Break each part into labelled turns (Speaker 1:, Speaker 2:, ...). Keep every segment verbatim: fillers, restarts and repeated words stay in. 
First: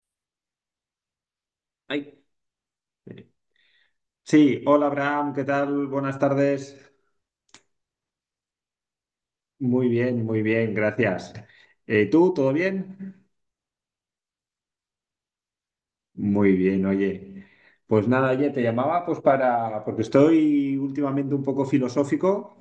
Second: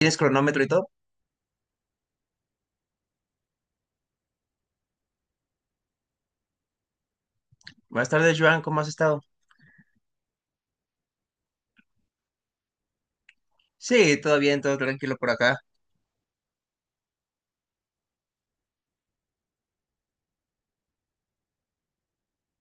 Speaker 1: ¿Tienes cronómetro y todo?
Speaker 2: Ay. Sí, hola Abraham, ¿qué tal? Buenas tardes.
Speaker 1: Buenas tardes, Joan, ¿cómo has estado?
Speaker 2: Muy bien, muy bien, gracias. Eh, ¿tú, todo bien?
Speaker 1: Sí, todo bien, todo tranquilo por acá.
Speaker 2: Muy bien, oye. Pues nada, oye, te llamaba pues para, porque estoy últimamente un poco filosófico.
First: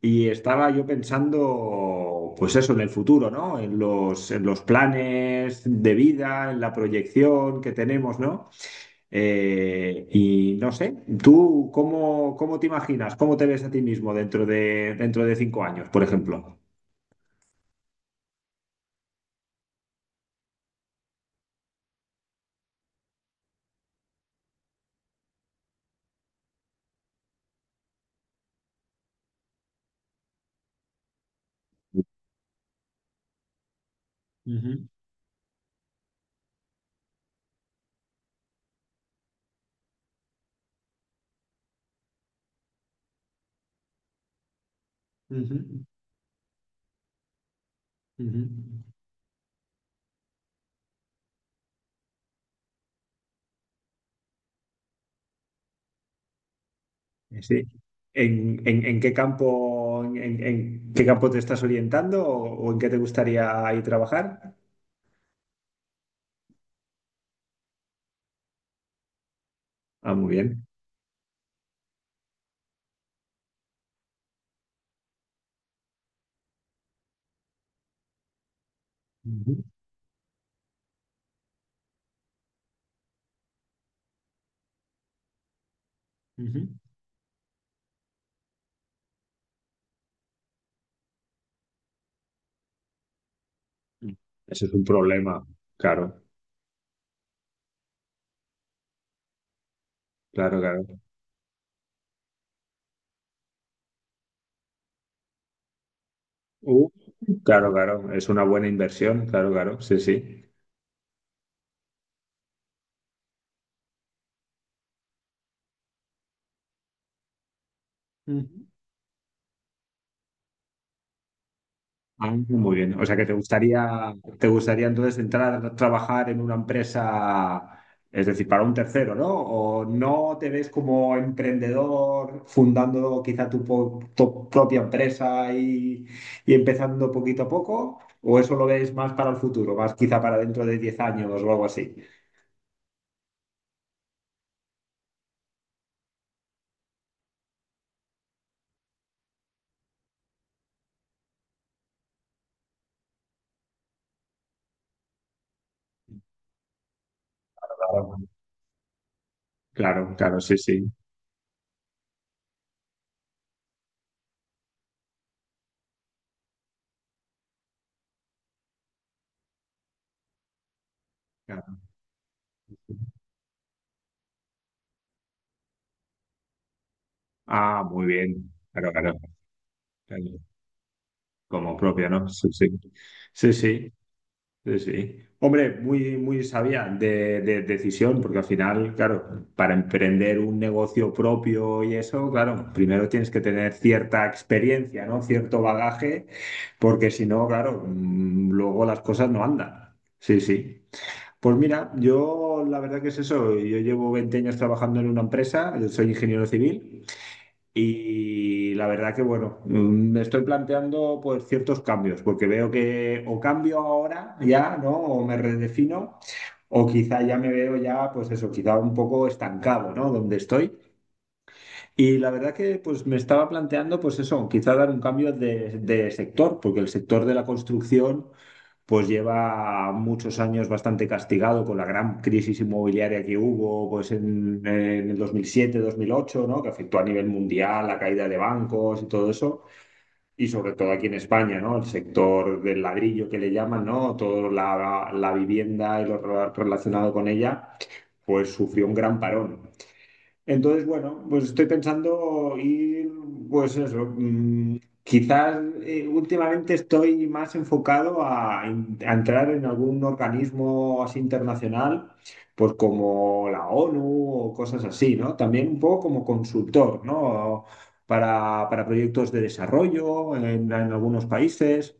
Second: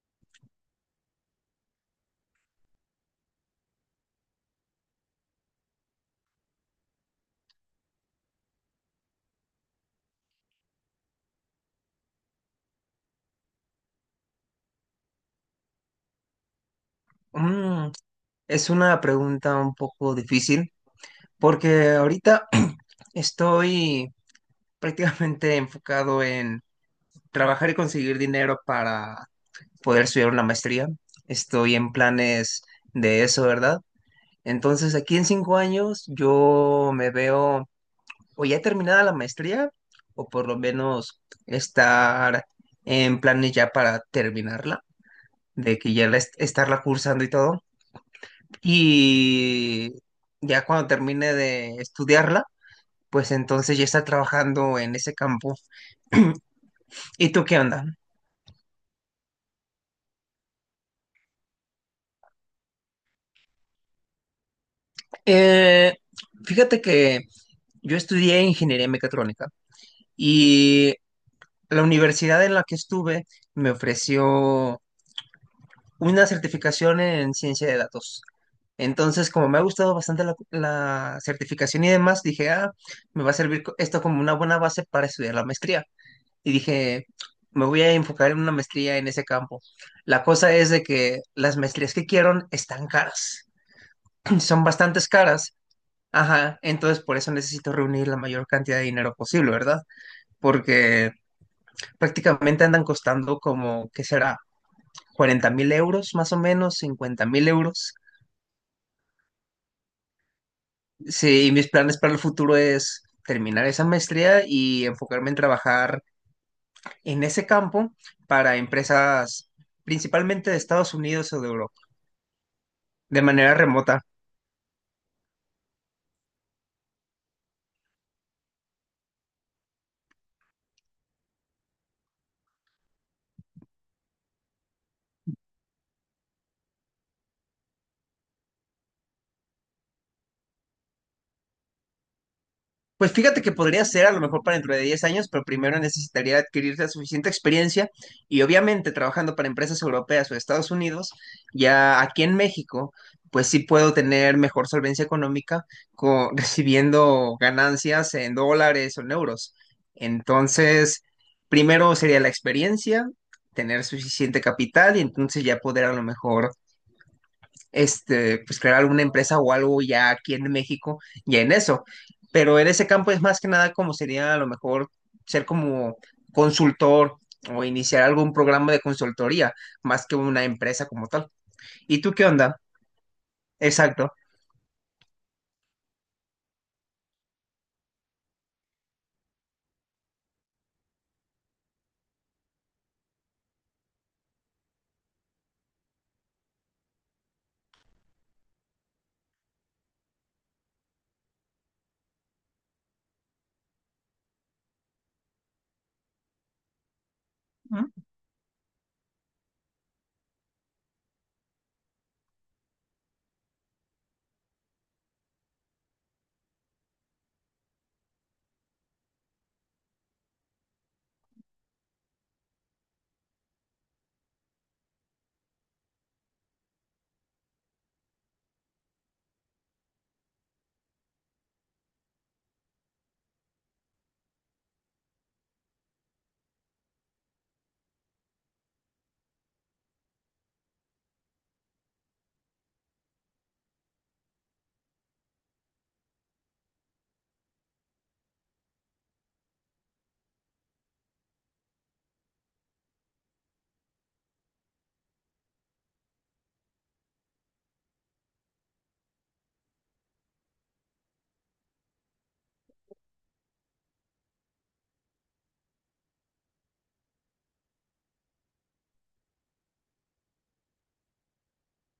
Speaker 2: Y estaba yo pensando, pues eso, en el futuro, ¿no? En los, en los planes de vida, en la proyección que tenemos, ¿no? Eh, y no sé, ¿tú cómo, cómo te imaginas? ¿Cómo te ves a ti mismo dentro de, dentro de cinco años, por ejemplo?
Speaker 1: Mm, es una pregunta un poco difícil porque ahorita estoy prácticamente enfocado en trabajar y conseguir dinero para poder estudiar una maestría. Estoy en planes de eso, ¿verdad?
Speaker 2: Ujú,
Speaker 1: Entonces, aquí en cinco años yo me veo o ya terminada la maestría o por lo menos estar en planes ya para terminarla de
Speaker 2: ujú,
Speaker 1: que ya la est- estarla cursando y todo.
Speaker 2: ujú.
Speaker 1: Y ya cuando termine de estudiarla, pues entonces ya está trabajando en ese campo. ¿Y tú qué
Speaker 2: Sí.
Speaker 1: onda?
Speaker 2: ¿En, en- en qué campo, en, en- en qué campo te estás orientando o, o en qué te gustaría ir trabajar?
Speaker 1: Eh, Fíjate que yo estudié ingeniería mecatrónica
Speaker 2: Ah, muy bien.
Speaker 1: y la universidad en la que estuve me ofreció una certificación en ciencia de datos. Entonces, como me ha
Speaker 2: Ujú,
Speaker 1: gustado bastante la, la certificación y demás, dije, ah, me va a servir co- esto como una buena base para estudiar la maestría. Y
Speaker 2: ujú.
Speaker 1: dije, me voy a enfocar en una maestría en ese campo. La cosa es de que las maestrías que quiero están caras, son
Speaker 2: Ese es un
Speaker 1: bastantes
Speaker 2: problema,
Speaker 1: caras.
Speaker 2: claro,
Speaker 1: Ajá, entonces por eso necesito reunir la mayor cantidad de dinero posible, ¿verdad?
Speaker 2: claro, claro.
Speaker 1: Porque prácticamente andan costando como, ¿qué será? Cuarenta mil euros, más o menos,
Speaker 2: Uh,
Speaker 1: cincuenta mil
Speaker 2: claro,
Speaker 1: euros.
Speaker 2: claro, es una buena inversión, claro, claro, sí, sí.
Speaker 1: Sí, y mis planes para el futuro es terminar esa maestría y enfocarme en trabajar en ese campo para
Speaker 2: Ujú.
Speaker 1: empresas principalmente de Estados Unidos o de Europa,
Speaker 2: Ah, muy bien. O sea
Speaker 1: de
Speaker 2: que te
Speaker 1: manera remota.
Speaker 2: gustaría, te gustaría entonces entrar a trabajar en una empresa, es decir, para un tercero, ¿no? O no te ves como emprendedor fundando quizá tu, po- tu propia empresa y, y empezando poquito a poco, o eso lo ves más para el futuro, más quizá para dentro de diez años o algo así.
Speaker 1: Pues fíjate que podría ser a lo mejor para dentro de diez años, pero primero necesitaría adquirir la suficiente experiencia y obviamente trabajando para empresas europeas o Estados Unidos, ya aquí en México, pues sí puedo tener mejor solvencia económica co- recibiendo ganancias
Speaker 2: Claro,
Speaker 1: en dólares o en euros.
Speaker 2: claro, claro, sí, sí.
Speaker 1: Entonces, primero sería la experiencia, tener suficiente capital y entonces ya poder a lo mejor este, pues crear alguna empresa o algo ya aquí en México ya en
Speaker 2: Claro.
Speaker 1: eso. Pero en ese campo es más que nada como sería a lo mejor ser como consultor o
Speaker 2: Ah,
Speaker 1: iniciar
Speaker 2: muy
Speaker 1: algún
Speaker 2: bien.
Speaker 1: programa de
Speaker 2: Claro, claro.
Speaker 1: consultoría, más que
Speaker 2: Claro.
Speaker 1: una empresa como tal.
Speaker 2: Como
Speaker 1: ¿Y
Speaker 2: propia,
Speaker 1: tú qué
Speaker 2: ¿no? Sí,
Speaker 1: onda?
Speaker 2: sí. Sí, sí.
Speaker 1: Exacto.
Speaker 2: Sí, sí. Hombre, muy, muy sabia de, de decisión, porque al final, claro, para emprender un negocio propio y eso, claro, primero tienes que tener cierta experiencia, ¿no? Cierto bagaje, porque si no, claro, mm, luego las cosas no andan. Sí, sí. Pues mira, yo la verdad que es eso, yo llevo veinte años trabajando en una empresa, yo soy ingeniero civil.
Speaker 1: ¿Mm?
Speaker 2: Y la verdad que, bueno, mm, me estoy planteando pues ciertos cambios, porque veo que o cambio ahora ya, ¿no? O me redefino, o quizá ya me veo ya, pues eso, quizá un poco estancado, ¿no? Donde estoy. Y la verdad que pues me estaba planteando, pues eso, quizá dar un cambio de, de sector, porque el sector de la construcción pues lleva muchos años bastante castigado con la gran crisis inmobiliaria que hubo pues en, en, el dos mil siete-dos mil ocho, ¿no? Que afectó a nivel mundial la caída de bancos y todo eso, y sobre todo aquí en España, ¿no? El sector del ladrillo que le llaman, ¿no? Toda la, la vivienda y lo relacionado con ella, pues sufrió un gran parón. Entonces, bueno, pues estoy pensando ir, pues eso, mm, quizás eh, últimamente estoy más enfocado a, en- a entrar en algún organismo así internacional, pues como la ONU o cosas así, ¿no? También un poco como consultor, ¿no? Para, para proyectos de desarrollo en, en algunos países.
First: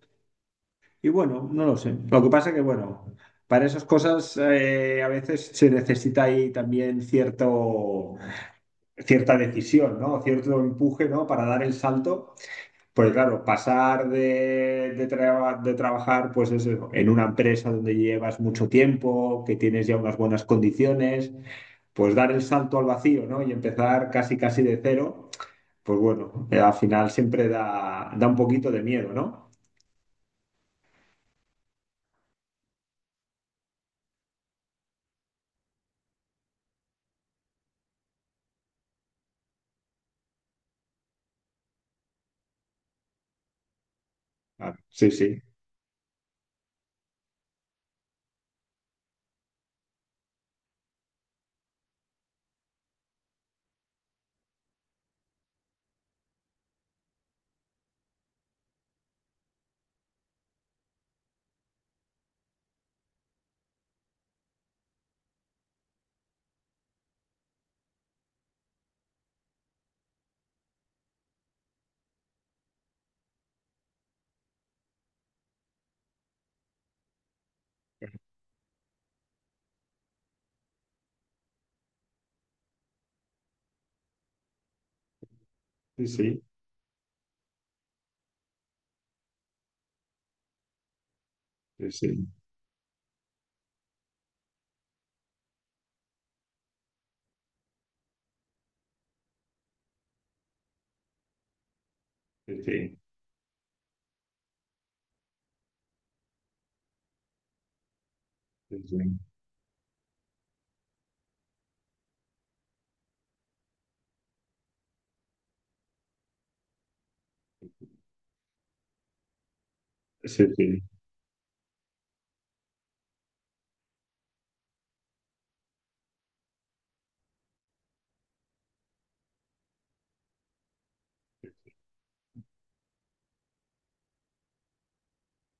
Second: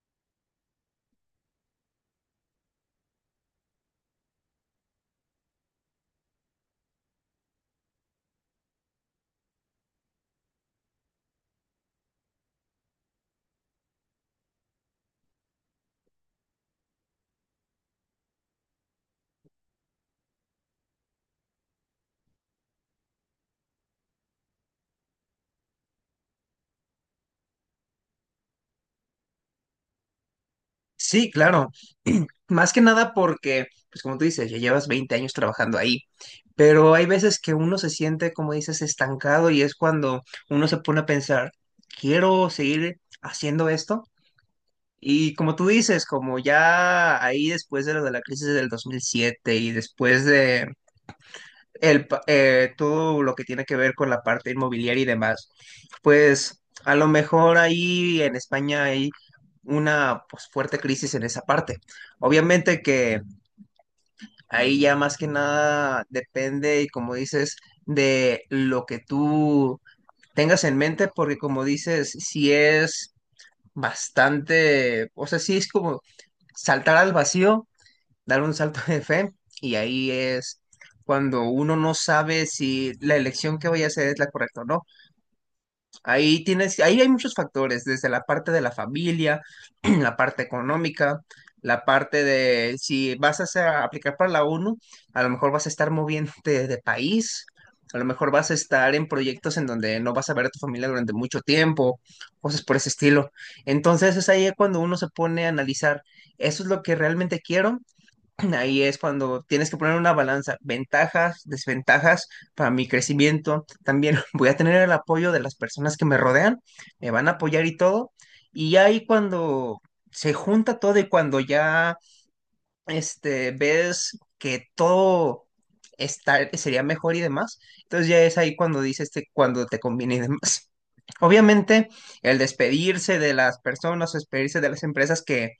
Speaker 2: Y bueno, no lo sé. Lo que pasa que, bueno, para esas cosas eh, a veces se necesita ahí también cierto cierta decisión, ¿no? Cierto empuje, ¿no? Para dar el salto. Pues claro, pasar de, de, traba- de trabajar pues eso, en una empresa donde llevas mucho tiempo, que tienes ya unas buenas condiciones, pues dar el salto al vacío, ¿no? Y empezar casi casi de cero, pues bueno, eh, al final siempre da, da un poquito de miedo, ¿no?
Speaker 1: Sí, claro. Más que nada porque, pues como tú dices, ya llevas veinte años trabajando ahí, pero hay veces que uno se siente, como dices, estancado y es cuando uno se pone a pensar, ¿quiero seguir haciendo esto?
Speaker 2: Ah, sí, sí,
Speaker 1: Y como tú dices, como ya ahí después de lo de la crisis del dos mil siete y después de el, pa- eh, todo lo que tiene que ver con la parte inmobiliaria y demás, pues a lo mejor ahí en España hay una pues, fuerte crisis en esa parte. Obviamente que ahí ya más que nada depende, y como dices, de lo que tú tengas en mente, porque como dices, si es bastante, o sea, sí es como saltar al vacío, dar un salto de fe, y ahí es cuando uno no sabe si la elección que voy a hacer es la correcta o no.
Speaker 2: sí, sí,
Speaker 1: Ahí tienes, ahí hay muchos factores, desde la parte de la familia, la parte económica, la
Speaker 2: sí,
Speaker 1: parte
Speaker 2: sí,
Speaker 1: de si vas a hacer- a aplicar para la ONU, a lo mejor vas a estar moviéndote de país, a lo mejor vas a estar en proyectos en donde no vas a ver a tu familia durante mucho tiempo,
Speaker 2: sí,
Speaker 1: cosas por ese
Speaker 2: sí,
Speaker 1: estilo. Entonces es ahí cuando uno se pone a analizar, ¿eso es lo que realmente quiero? Ahí es
Speaker 2: sí,
Speaker 1: cuando tienes que poner una balanza, ventajas, desventajas para mi crecimiento. También voy a tener el apoyo de las personas que me rodean, me van a apoyar y todo. Y ahí cuando
Speaker 2: sí,
Speaker 1: se
Speaker 2: sí,
Speaker 1: junta
Speaker 2: sí.
Speaker 1: todo y cuando ya este, ves que todo está, sería mejor y demás, entonces ya es ahí cuando dices te- cuando te conviene y demás. Obviamente, el despedirse de las personas, despedirse de las empresas que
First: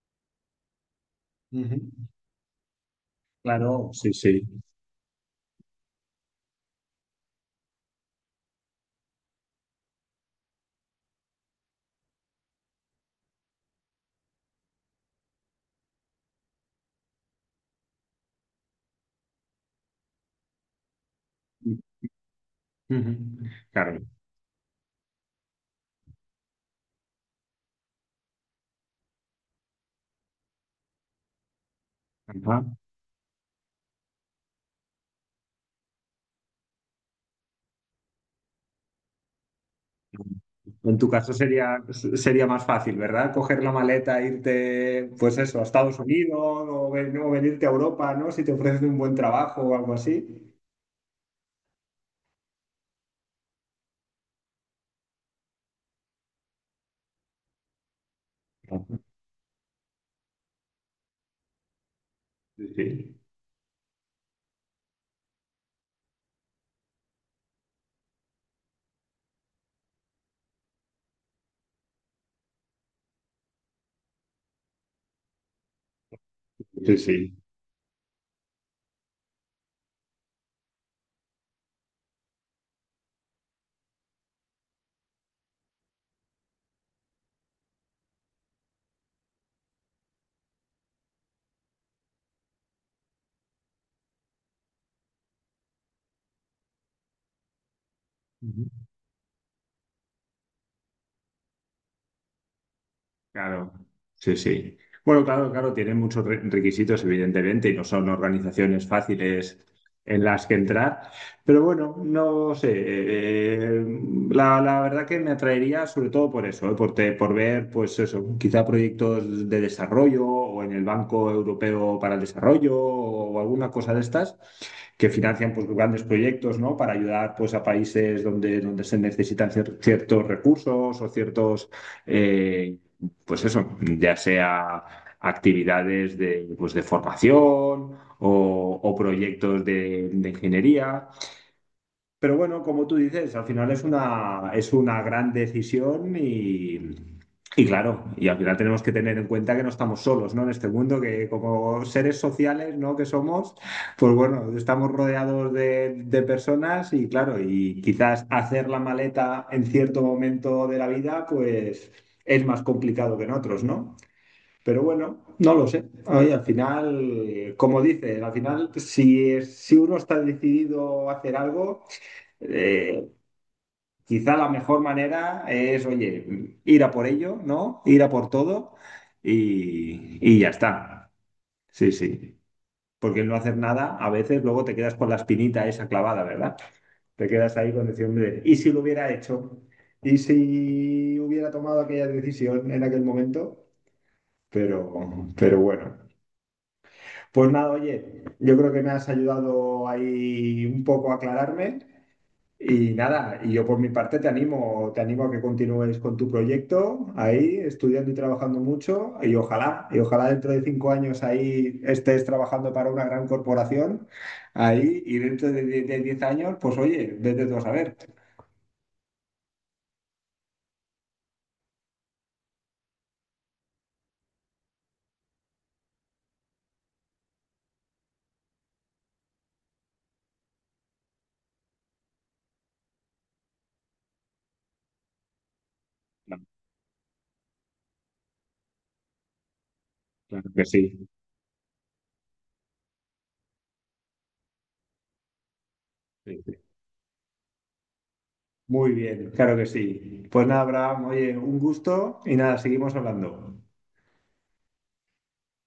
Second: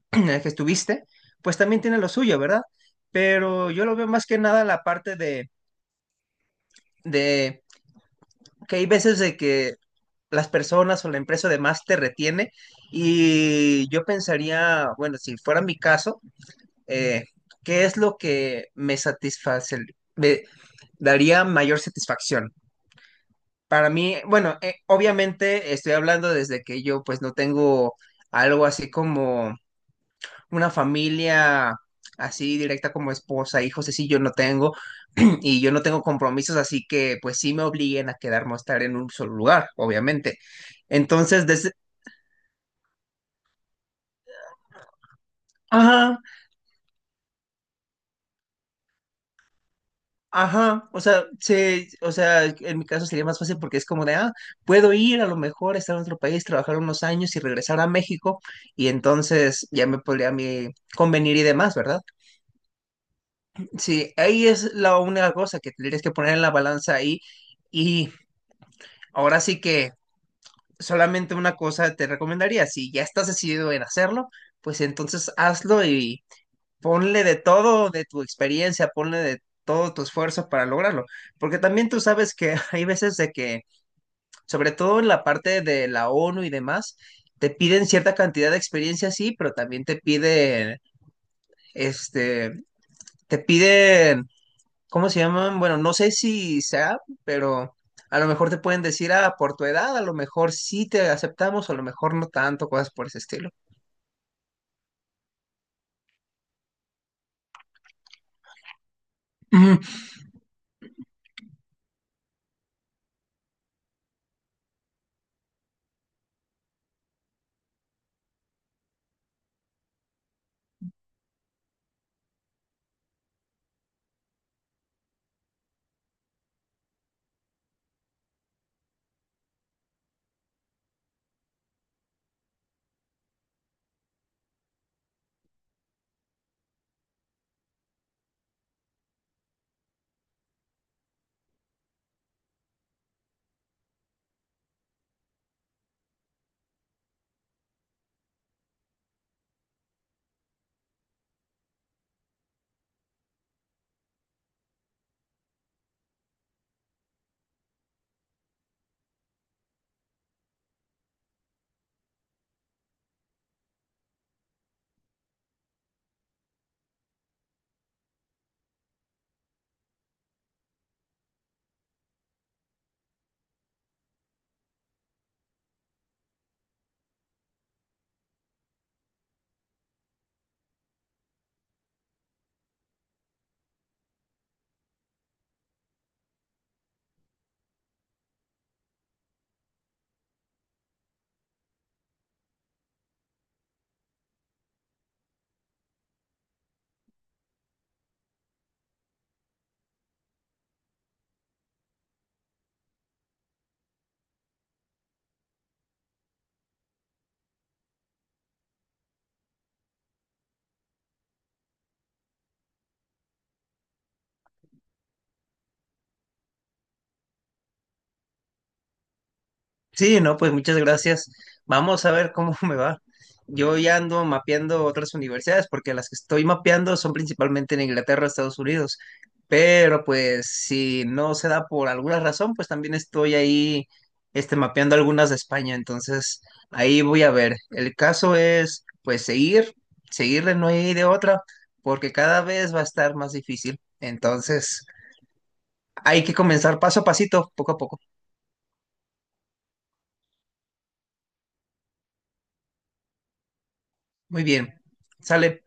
Speaker 1: en el que estuviste, pues
Speaker 2: Ujú.
Speaker 1: también tiene lo suyo, ¿verdad? Pero yo
Speaker 2: Claro,
Speaker 1: lo veo
Speaker 2: sí,
Speaker 1: más que
Speaker 2: sí.
Speaker 1: nada la parte de, de que hay veces de que las personas o la empresa además te retiene y yo pensaría, bueno, si fuera mi caso, eh, ¿qué es lo que me satisface, me daría mayor satisfacción?
Speaker 2: Ujú.
Speaker 1: Para
Speaker 2: Claro.
Speaker 1: mí, bueno, eh, obviamente estoy hablando desde que yo pues no tengo algo así como una familia
Speaker 2: Ajá.
Speaker 1: así directa como esposa, hijos, así yo no tengo, y yo no tengo compromisos, así que pues sí me obliguen a quedarme a estar en un solo lugar, obviamente.
Speaker 2: En tu caso
Speaker 1: Entonces,
Speaker 2: sería,
Speaker 1: desde.
Speaker 2: sería más fácil, ¿verdad? Coger la maleta, irte, pues eso, a Estados
Speaker 1: Ajá,
Speaker 2: Unidos o, ven- o venirte a Europa, ¿no? Si te ofrecen un buen trabajo o algo así.
Speaker 1: ajá, o sea, se, o sea, en mi caso sería más fácil porque es como de, ah, puedo ir a lo mejor, estar en otro país, trabajar unos años y regresar a México, y entonces ya me podría a mí convenir y demás, ¿verdad?
Speaker 2: Sí, sí.
Speaker 1: Sí, ahí es la única cosa que tendrías que poner en la balanza ahí, y ahora sí que solamente una cosa te recomendaría, si ya estás decidido en hacerlo, pues entonces hazlo y
Speaker 2: Sí, sí.
Speaker 1: ponle de todo de tu experiencia, ponle de todo tu esfuerzo para lograrlo, porque también tú sabes que hay veces de que, sobre todo en la parte de la ONU y demás, te piden cierta cantidad de experiencia, sí, pero también te piden, este, te piden ¿cómo se llaman? Bueno, no sé si sea, pero a lo mejor te pueden decir, ah, por tu edad, a lo mejor sí te aceptamos, o a lo mejor no tanto, cosas por ese estilo.
Speaker 2: Claro, sí, sí. Bueno, claro, claro, tienen muchos re- requisitos, evidentemente, y no son organizaciones fáciles en las que entrar. Pero bueno, no sé, eh, la, la verdad que me atraería sobre todo por eso, eh, por, te- por ver, pues eso, quizá proyectos de desarrollo o en el Banco Europeo para el Desarrollo o alguna cosa de estas que financian pues, grandes proyectos, ¿no? Para ayudar pues, a países donde, donde se necesitan cier- ciertos recursos o ciertos... eh, pues eso, ya sea actividades de, pues de formación o, o proyectos de, de ingeniería. Pero bueno, como tú dices, al final es una, es una gran decisión y, y claro, y al final tenemos que tener en cuenta que no estamos solos, ¿no? En este mundo, que como seres sociales, ¿no? Que somos, pues bueno, estamos rodeados de, de personas y claro, y quizás hacer la maleta en cierto momento de la vida, pues es más complicado que en otros, ¿no? Pero bueno, no lo sé. Oye, al final, como dices, al final, si, es- si uno está decidido a hacer algo, eh, quizá la mejor manera es, oye, ir a por ello, ¿no? Ir a por todo y, y ya está. Sí, sí. Porque el no hacer nada, a veces luego te quedas con la espinita esa clavada, ¿verdad? Te quedas ahí con decir, hombre, ¿y si lo hubiera hecho? ¿Y si hubiera tomado aquella decisión en aquel momento? Pero, pero bueno. Pues nada, oye, yo creo que me has ayudado ahí un poco a aclararme y nada, y yo por mi parte te animo, te animo a que continúes con tu proyecto ahí, estudiando y trabajando mucho y ojalá, y ojalá dentro de cinco años ahí estés trabajando para una gran corporación ahí y dentro de, de- de diez años, pues oye, vete tú a saber.
Speaker 1: Sí, no, pues muchas gracias. Vamos a ver cómo me va. Yo ya ando mapeando otras universidades porque las que estoy mapeando son principalmente en Inglaterra, Estados Unidos. Pero pues si no se da por alguna razón, pues también estoy ahí este, mapeando algunas de España. Entonces
Speaker 2: Claro,
Speaker 1: ahí voy a ver. El caso es pues seguir,
Speaker 2: claro
Speaker 1: seguirle,
Speaker 2: que
Speaker 1: no hay de
Speaker 2: sí.
Speaker 1: otra, porque cada vez va a estar más difícil. Entonces hay que
Speaker 2: Sí, sí.
Speaker 1: comenzar paso a pasito, poco a poco.
Speaker 2: Muy bien, claro que sí. Pues nada, Abraham, oye, un gusto y nada, seguimos hablando.
Speaker 1: Muy bien. Sale.